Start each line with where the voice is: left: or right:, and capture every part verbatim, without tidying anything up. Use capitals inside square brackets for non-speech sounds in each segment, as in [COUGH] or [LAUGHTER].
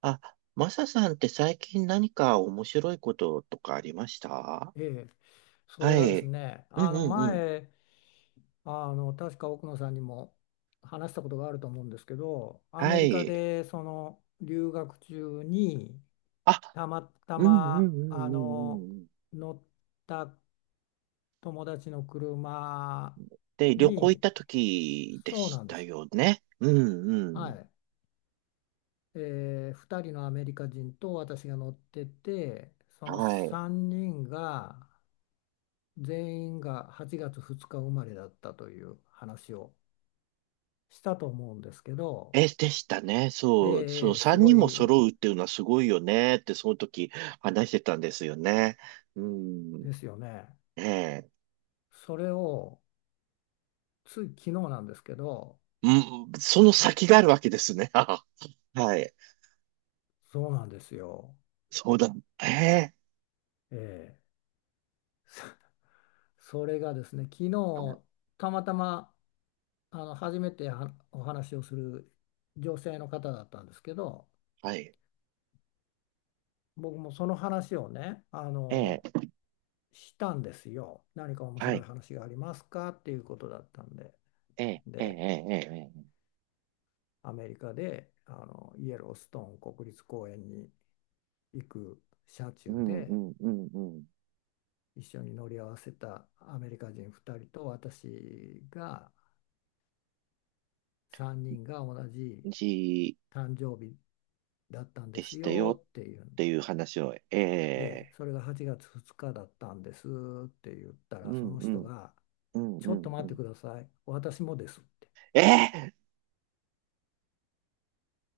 right: あ、マサさんって最近何か面白いこととかありました？
left: ええ、そ
right: は
left: れがです
right: い。
left: ね、
right: うん
left: あ
right: う
left: の
right: んうん。
left: 前、あの確か奥野さんにも話したことがあると思うんですけど、ア
right: は
left: メリカ
right: い。
left: でその留学中に
right: あ、
left: たまた
right: うんうんうん
left: ま
right: う
left: あ
right: んう
left: の
right: んうん。
left: 乗った友達の車
right: で、旅行行っ
left: に、
right: た時で
left: そう
right: し
left: なんで
right: た
left: す。
right: よね。うんう
left: は
right: ん。
left: い。えー、ふたりのアメリカ人と私が乗ってて、その
right: はい。
left: さんにんが全員がはちがつふつか生まれだったという話をしたと思うんですけど、
right: え、でしたね。
left: ええ、
right: そう、そ
left: え
right: う、
left: え、す
right: 三
left: ご
right: 人
left: い、
right: も
left: ま
right: 揃うっていうのはすごいよねって、その時話してたんですよね。うん。
left: ですよね。
right: ええ。
left: それをつい昨日なんですけど、
right: うん、その
left: は、
right: 先があるわけですね。[LAUGHS] はい。
left: そうなんですよ。
right: そうだ。ええ。
left: ええ、そ [LAUGHS] それがですね、昨
right: はい。
left: 日たまたまあの初めてはお話をする女性の方だったんですけど、
right: はい。
left: 僕もその話をね、あ
right: え
left: の、
right: え、
left: したんですよ。何か面
right: は
left: 白い
right: い。
left: 話がありますかっていうことだったんで。
right: ええ、ええ、
left: で、
right: ええ、ええ。ええ、
left: アメリカであのイエローストーン国立公園に行く車
right: う
left: 中
right: ん、う
left: で
right: ん、うん、
left: 一緒に乗り合わせたアメリカ人ふたりと私がさんにんが同じ
right: うん。じ
left: 誕生日だったんで
right: で
left: す
right: した
left: よ
right: よ
left: っていう
right: っ
left: んで、
right: ていう話を、え
left: ええ、
right: え、
left: それがはちがつふつかだったんですって言った
right: う
left: らそ
right: ん、
left: の
right: う
left: 人
right: ん、
left: が
right: うん、
left: 「ち
right: う
left: ょっと
right: ん、
left: 待
right: う
left: って
right: ん。
left: ください、私もです」って
right: ええ、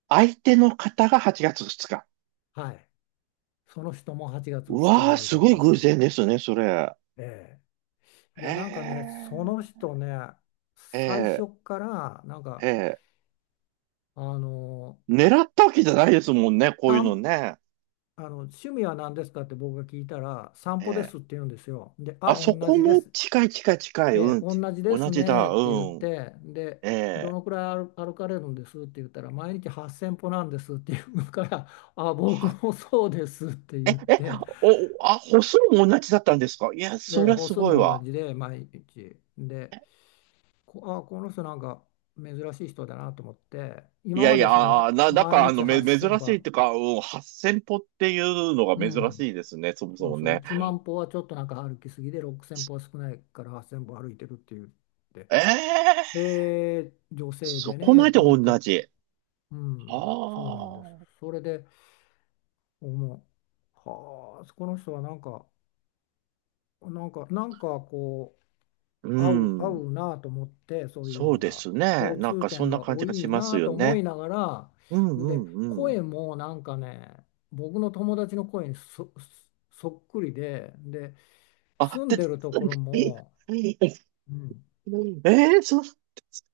right: 相手の方がはちがつふつか。
left: 「はい、その人もはちがつ
right: う
left: ふつか生
right: わあ、
left: まれ
right: す
left: だっ
right: ごい
left: た
right: 偶
left: そうで
right: 然
left: す」。
right: ですね、それ。
left: ええ、い
right: え
left: や、なんかね、その
right: え、
left: 人ね、
right: え
left: 最
right: え、
left: 初から、なん
right: え
left: か、
right: え。
left: あの、
right: 狙ったわけじゃないですもんね、こういうの
left: 散
right: ね。
left: あの趣味は何ですかって僕が聞いたら、散
right: え
left: 歩で
right: え。
left: すって言うんですよ。で、あ、
right: あ、そ
left: 同
right: こ
left: じで
right: も
left: す。
right: 近い近い近い、
left: え
right: う
left: え、
right: ん。
left: 同じで
right: 同
left: す
right: じだ、
left: ねって言っ
right: うん。
left: て、で、
right: え
left: ど
right: え。
left: のくらい歩歩かれるんですって言ったら、毎日はっせんぽ歩なんですって言うから、あ、僕
right: は、
left: もそうですって言って、
right: お、あ、歩数も同じだったんですか。いや、そ
left: で、
right: りゃ
left: 歩
right: す
left: 数
right: ごい
left: も同
right: わ。
left: じで、毎日。で、こ、あ、この人なんか珍しい人だなと思って、
right: い
left: 今
right: や
left: ま
right: い
left: で
right: や、
left: その
right: あ
left: は
right: ーな、なん
left: 毎
right: か、あ
left: 日
right: の、め、珍
left: はっせんぽ
right: しいっ
left: 歩。
right: ていうか、うん、はっせん歩っていうのが
left: う
right: 珍し
left: ん、
right: いですね、そもそ
left: そう、
right: も
left: そう、
right: ね。
left: いちまん歩はちょっとなんか歩きすぎで、ろくせん歩は少ないからはっせん歩歩いてるって言って、
right: ええ、
left: へえ、女性
right: そ
left: で
right: こ
left: ね、
right: まで
left: と思
right: 同
left: って。
right: じ。
left: う
right: あ
left: ん、そうなんです。
right: あ、
left: それで思う、はあ、この人はなんかなんかなんかこ
right: う
left: 合う、合
right: ん。
left: うなと思って、そういう
right: そう
left: の
right: で
left: が
right: すね。
left: 共
right: なん
left: 通
right: か、そ
left: 点
right: んな
left: が
right: 感
left: 多
right: じがし
left: い
right: ます
left: な
right: よ
left: と思
right: ね。
left: いながら。
right: うんう
left: で、
right: んうん。
left: 声もなんかね、僕の友達の声にそ、そっくりで、で
right: あ、
left: 住ん
right: で、
left: でるところ
right: [LAUGHS] え
left: も、うん、
right: え、そう、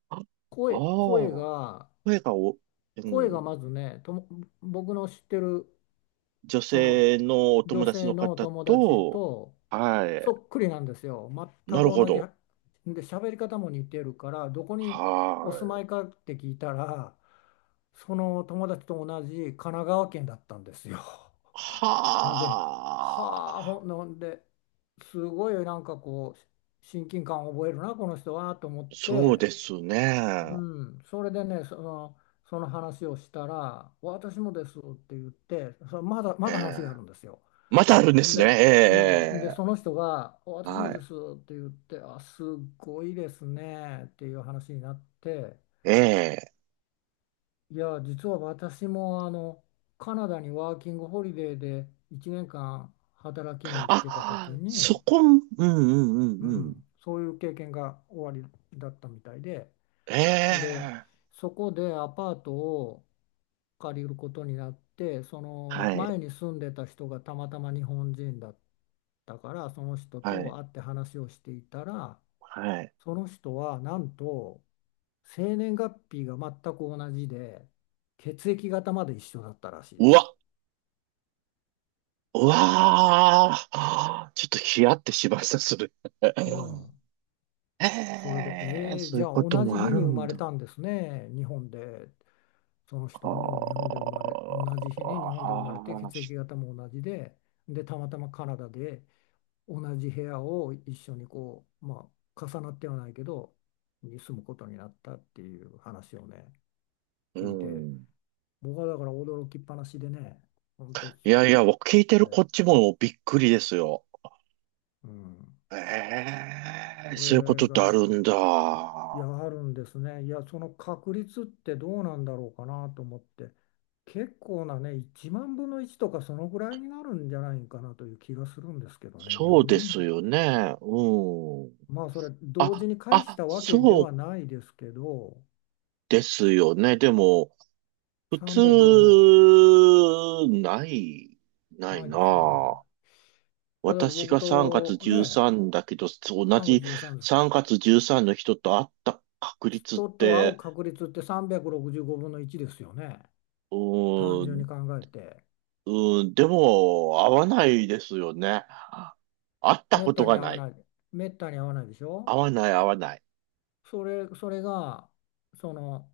right: ああ
left: 声、声
right: ー、
left: が
right: 声が、お、う
left: 声が
right: ん。
left: まずねとも、僕の知ってる
right: 女
left: その
right: 性のお友
left: 女
right: 達
left: 性
right: の
left: の
right: 方
left: 友達
right: と、
left: と
right: は
left: そ
right: い。
left: っくりなんですよ。
right: な
left: 全く
right: るほ
left: 同じ。
right: ど。
left: で、喋り方も似てるから、どこにお住
right: はい。
left: まいかって聞いたら、その友達と同じ神奈川県だったんですよ。で、
right: は
left: はあ、ほ
right: あ、
left: んなんで、すごいなんかこう、親近感を覚えるな、この人はと思っ
right: そう
left: て、
right: です
left: う
right: ね。
left: ん、それでね、その、その話をしたら、私もですって言って、そまだ、
right: え
left: まだ話があ
right: え。
left: るんですよ。
right: またあるんで
left: ほん
right: すね。
left: で、うん、で、
right: ええ、
left: その人が、
right: ええ、
left: 私も
right: は
left: で
right: い。
left: すって言って、あ、すごいですねっていう話になって、
right: ええ。
left: いや、実は私もあの、カナダにワーキングホリデーでいちねんかん働きに行ってた時
right: あ、そ
left: に、
right: こ、うんうんう
left: う
right: んうん。
left: ん、そういう経験が終わりだったみたいで。
right: え
left: で、
right: え。
left: そこでアパートを借りることになって、その
right: はい、
left: 前に住んでた人がたまたま日本人だったから、その人
right: は
left: と
right: い、
left: 会って話をしていたら、
right: はい。
left: その人はなんと生年月日が全く同じで、血液型まで一緒だったらしいで
right: う
left: す。
right: わ、うわあ、ちょっとヒヤってしました、それ。
left: うん。
right: [LAUGHS]
left: それで、
right: ええ、
left: えー、
right: そうい
left: じ
right: う
left: ゃあ
right: こと
left: 同じ
right: もあ
left: 日
right: る
left: に生
right: ん
left: まれ
right: だ。
left: たんですね、日本で。その
right: あ
left: 人も日本で生まれ、同じ日に日
right: あ、
left: 本で生まれて
right: あ
left: 血液型も同じで、で、たまたまカナダで同じ部屋を一緒にこう、まあ、重なってはないけど、に住むことになったっていう話をね、
right: ーう
left: 聞いて、
right: ん。
left: 僕はだから驚きっぱなしでね、本当、
right: いやい
left: き
right: や、聞いて
left: こ
right: る
left: れ、
right: こっちもびっくりですよ。
left: うん、
right: え
left: こ
right: え、そういうこと
left: れ
right: ってあ
left: が
right: るんだ。
left: いや、あるんですね。いや、その確率ってどうなんだろうかなと思って、結構なね、いちまんぶんのいちとかそのぐらいになるんじゃないかなという気がするんですけどね、
right: そうで
left: よにん。
right: すよね。うん。
left: まあ、それ、同
right: あ、
left: 時に返し
right: あ、
left: たわけで
right: そ
left: は
right: う
left: ないですけど、
right: ですよね。でも、普
left: さんびゃくろくじゅう、
right: 通、ない、ない
left: ない
right: な
left: ですよね。
right: あ。
left: 例えば
right: 私
left: 僕
right: がさんがつ
left: とね、
right: じゅうさんだけど、同
left: さんがつ
right: じ
left: じゅうさんですか、
right: さんがつじゅうさんの人と会った確率っ
left: 人と会う
right: て、
left: 確率ってさんびゃくろくじゅうごぶんのいちですよね、
right: う
left: 単
right: ー
left: 純
right: ん、
left: に考えて。
right: うーん、でも、合わないですよね。会った
left: めっ
right: こと
left: たに
right: が
left: 会
right: な
left: わ
right: い。
left: ない、めったに会わないでし
right: 合
left: ょ。
right: わない、合わない。
left: それ、それがその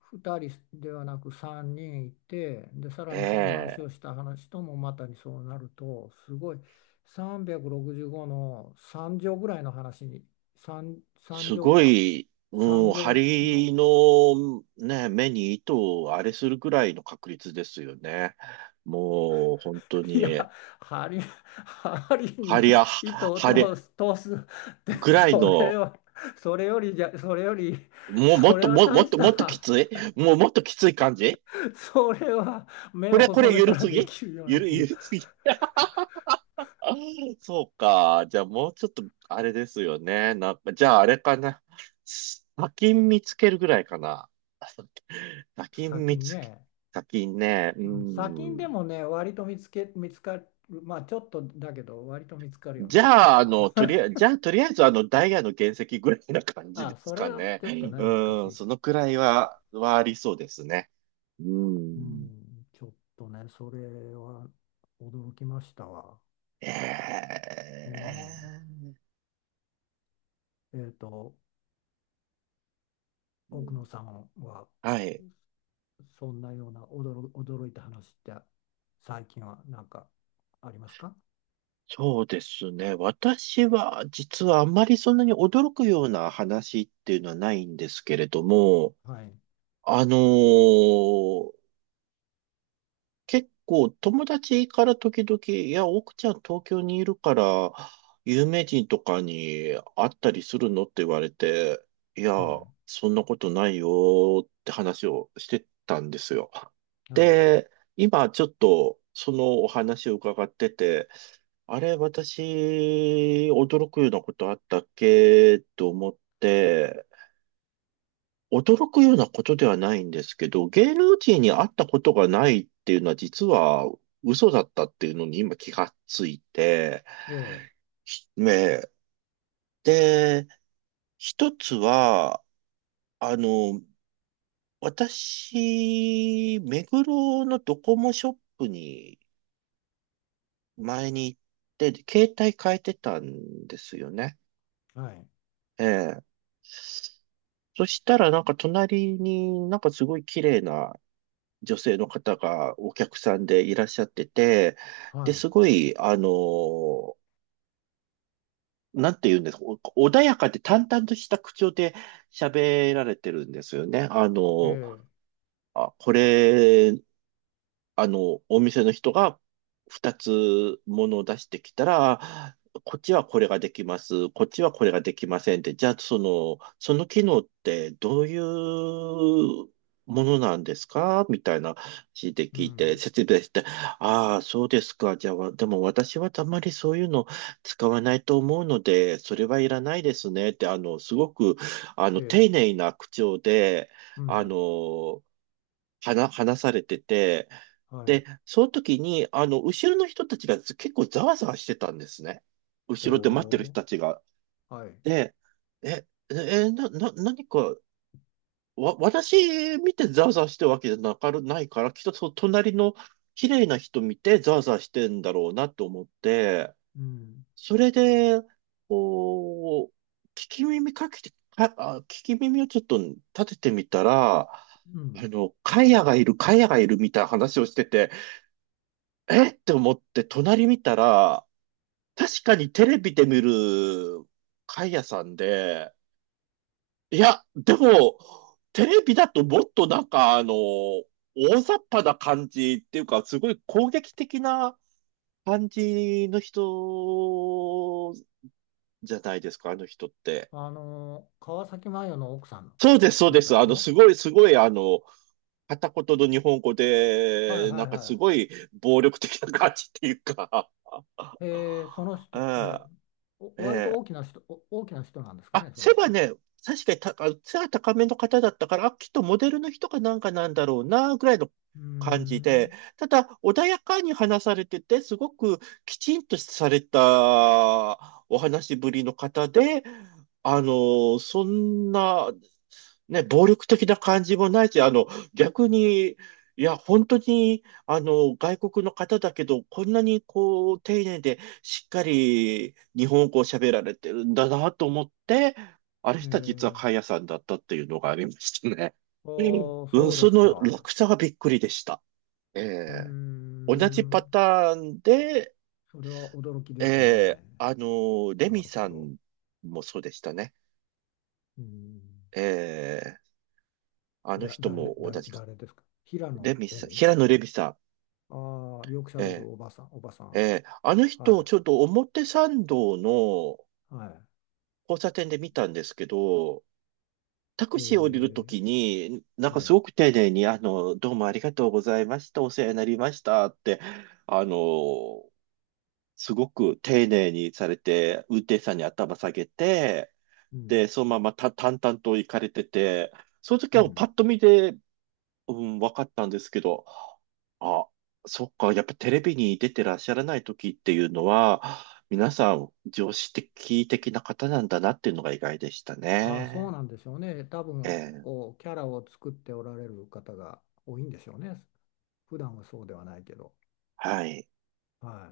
left: ふたりではなくさんにんいてで、さ
right: え
left: らにその話
right: え、
left: をした話ともまたにそうなるとすごいさんびゃくろくじゅうごのさん乗ぐらいの話に、さん、さん
right: す
left: 乗
right: ご
left: か、
right: い、う
left: さん
right: ん、
left: 乗
right: 針
left: の
right: の、ね、目に糸をあれするくらいの確率ですよね。もう、本当
left: [LAUGHS] いや、
right: に、
left: 針、針に
right: 針や、
left: 糸を
right: 針
left: 通す、通すって、
right: ぐらい
left: そ
right: の、
left: れは、それよりじゃ、それより、
right: もう、も
left: そ
right: っ
left: れ
right: と、
left: は
right: も、も
left: 大
right: っ
left: し
right: と、もっとき
left: た
right: つい、もう、もっときつい感じ。
left: それは目
right: こ
left: を
right: れ、こ
left: 細
right: れ、
left: め
right: ゆる
left: たら
right: す
left: で
right: ぎ、
left: きるよう
right: ゆ
left: な
right: る、
left: 気が。
right: ゆるすぎ。 [LAUGHS] そうか。じゃあもうちょっと、あれですよね。な、じゃああれかな。砂金見つけるぐらいかな。[LAUGHS] 砂金
left: 砂
right: 見
left: 金
right: つけ、
left: ね。
right: 砂金ね。う
left: うん、砂金で
right: ん。
left: もね、割と見つけ、見つかる、まあちょっとだけど、割と見つかるよ
right: じ
left: ね。
right: ゃあ、あ
left: あ、
right: の、とりあえず、じゃあ、とりあえず、あの、ダイヤの原石ぐらいな感
left: [LAUGHS]
right: じで
left: あ、
right: す
left: それ
right: か
left: は
right: ね。
left: ちょっとね、難
right: う
left: し
right: ん、
left: い。
right: そのくらいは、はありそうですね。う
left: う
right: ん。
left: ん、ちょっとね、それは驚きましたわ。うん。
right: ええ、
left: えっと、
right: う
left: 奥野
right: ん、
left: さんは、
right: はい。
left: そんなような驚、驚いた話って、最近はなんかありますか？
right: そうですね。私は、実はあんまりそんなに驚くような話っていうのはないんですけれども、
left: はい。
right: あのー結構友達から時々、いや、奥ちゃん東京にいるから、有名人とかに会ったりするのって言われて、いや、
left: うん。
right: そんなことないよって話をしてたんですよ。
left: はい。
right: で、今ちょっとそのお話を伺ってて、あれ、私、驚くようなことあったっけと思って、驚くようなことではないんですけど、芸能人に会ったことがないっていうのは実は嘘だったっていうのに今気がついて、
left: ええ。
right: ねえ、で、一つは、あの、私、目黒のドコモショップに前に行って、携帯変えてたんですよね。
left: はい。
right: ええ。そしたらなんか隣になんかすごい綺麗な女性の方がお客さんでいらっしゃってて、で、
left: は
right: すごい、あの、なんて言うんですか、お穏やかで淡々とした口調で喋られてるんですよね。あ
left: い。え
right: の、
left: え。
right: あ、これ、あの、お店の人がふたつものを出してきたら、こっちはこれができます、こっちはこれができませんって、じゃあその、その機能ってどういうものなんですかみたいな話で
left: う
right: 聞いて、
left: ん。
right: 説明して、ああ、そうですか。じゃあ、わでも私はあまりそういうの使わないと思うので、それはいらないですねって、あの、すごく、あの、
left: え
right: 丁
left: え。
right: 寧な口調で、
left: う
right: あ
left: ん。
right: の、話、話されてて、
left: はい。
right: で、その時に、あの、後ろの人たちが結構ざわざわしてたんですね。後ろで待ってる
left: お
right: 人
left: ー。
right: たちが。
left: はい。
right: で、え、え、え、な、な、何か、わ、私見てざわざわしてるわけじゃなかる、ないから、きっとその隣の綺麗な人見てざわざわしてんだろうなと思って、
left: うん。
right: それで、こう、聞き耳かけて、か、あ、聞き耳をちょっと立ててみたら、
left: うん。
right: あの、カヤがいる、カヤがいるみたいな話をしてて、えって思って隣見たら、確かにテレビで見るカヤさんで、いや、でも、テレビだともっとなんかあの、大雑把な感じっていうか、すごい攻撃的な感じの人じゃないですか、あの人って。
left: あのー川崎麻世の奥さん
right: そうです、そう
left: だっ
right: で
left: た
right: す。あの、す
left: 人。
right: ごい、すごい、あの、片言の日本語
left: はい
right: で、
left: は
right: な
left: い
right: んかす
left: は
right: ごい暴力的な感じっていうか、
left: い。えー、その
right: [LAUGHS] う
left: 人、え
right: ん、
left: ー、お割と
right: え
left: 大き
right: え、
left: な人、お大きな人なんですか
right: あ、
left: ね、そ
right: 背
left: の
right: が
left: 人は。
right: ね、確かにた、背が高めの方だったから、あ、きっとモデルの人かなんかなんだろうな、ぐらいの
left: うー
right: 感じで、
left: ん。
right: ただ、穏やかに話されてて、すごくきちんとされたお話しぶりの方で、あの、そんな、ね、暴力的な感じもないし、あの、逆に、いや、本当に、あの、外国の方だけど、こんなにこう、丁寧でしっかり日本語を喋られてるんだなと思って、あれ
left: え
right: した実は
left: ー、
right: カンヤさんだったっていうのがありましたね。
left: ああ、
right: うん、
left: そうで
right: そ
left: す
right: の
left: か。
right: 落差がびっくりでした。え
left: うー
right: え、同じパ
left: ん。
right: ターンで、
left: それは驚きで
right: え
left: す
right: え、
left: ね。
right: あの、レ
left: な
right: ミ
left: るほ
right: さ
left: ど。
right: んもそうでしたね。
left: うーん。
right: ええ、あの
left: だ、
right: 人
left: 誰、
right: も同
left: 誰、
right: じか。
left: 誰ですか、平
right: レ
left: 野
right: ミ
left: レ
right: さん、
left: ミ。
right: 平野レミさん。
left: ああ、よくしゃべる
right: え
left: おばさん、おばさ
right: え、え
left: ん。
right: え、あの
left: は
right: 人、
left: い。
right: ちょっと表参道の
left: は
right: 交差点で見たんですけど、タ
left: い。
right: ク
left: え
right: シー降りるとき
left: ー、
right: に、なんか
left: は
right: す
left: い。
right: ごく丁寧に、あの、どうもありがとうございました、お世話になりましたって、あの、すごく丁寧にされて、運転手さんに頭下げて、
left: うん。
right: で、そのままた淡々と行かれてて、その時
left: う
right: はパ
left: ん。
right: ッと見で、うん、分かったんですけど、あ、そっか、やっぱテレビに出てらっしゃらない時っていうのは、皆さん常識的な方なんだなっていうのが意外でした
left: ああ、そう
right: ね。
left: なんでしょうね。多
right: え
left: 分、
right: え、
left: こう、キャラを作っておられる方が多いんでしょうね。普段はそうではないけど。
right: はい。
left: はい。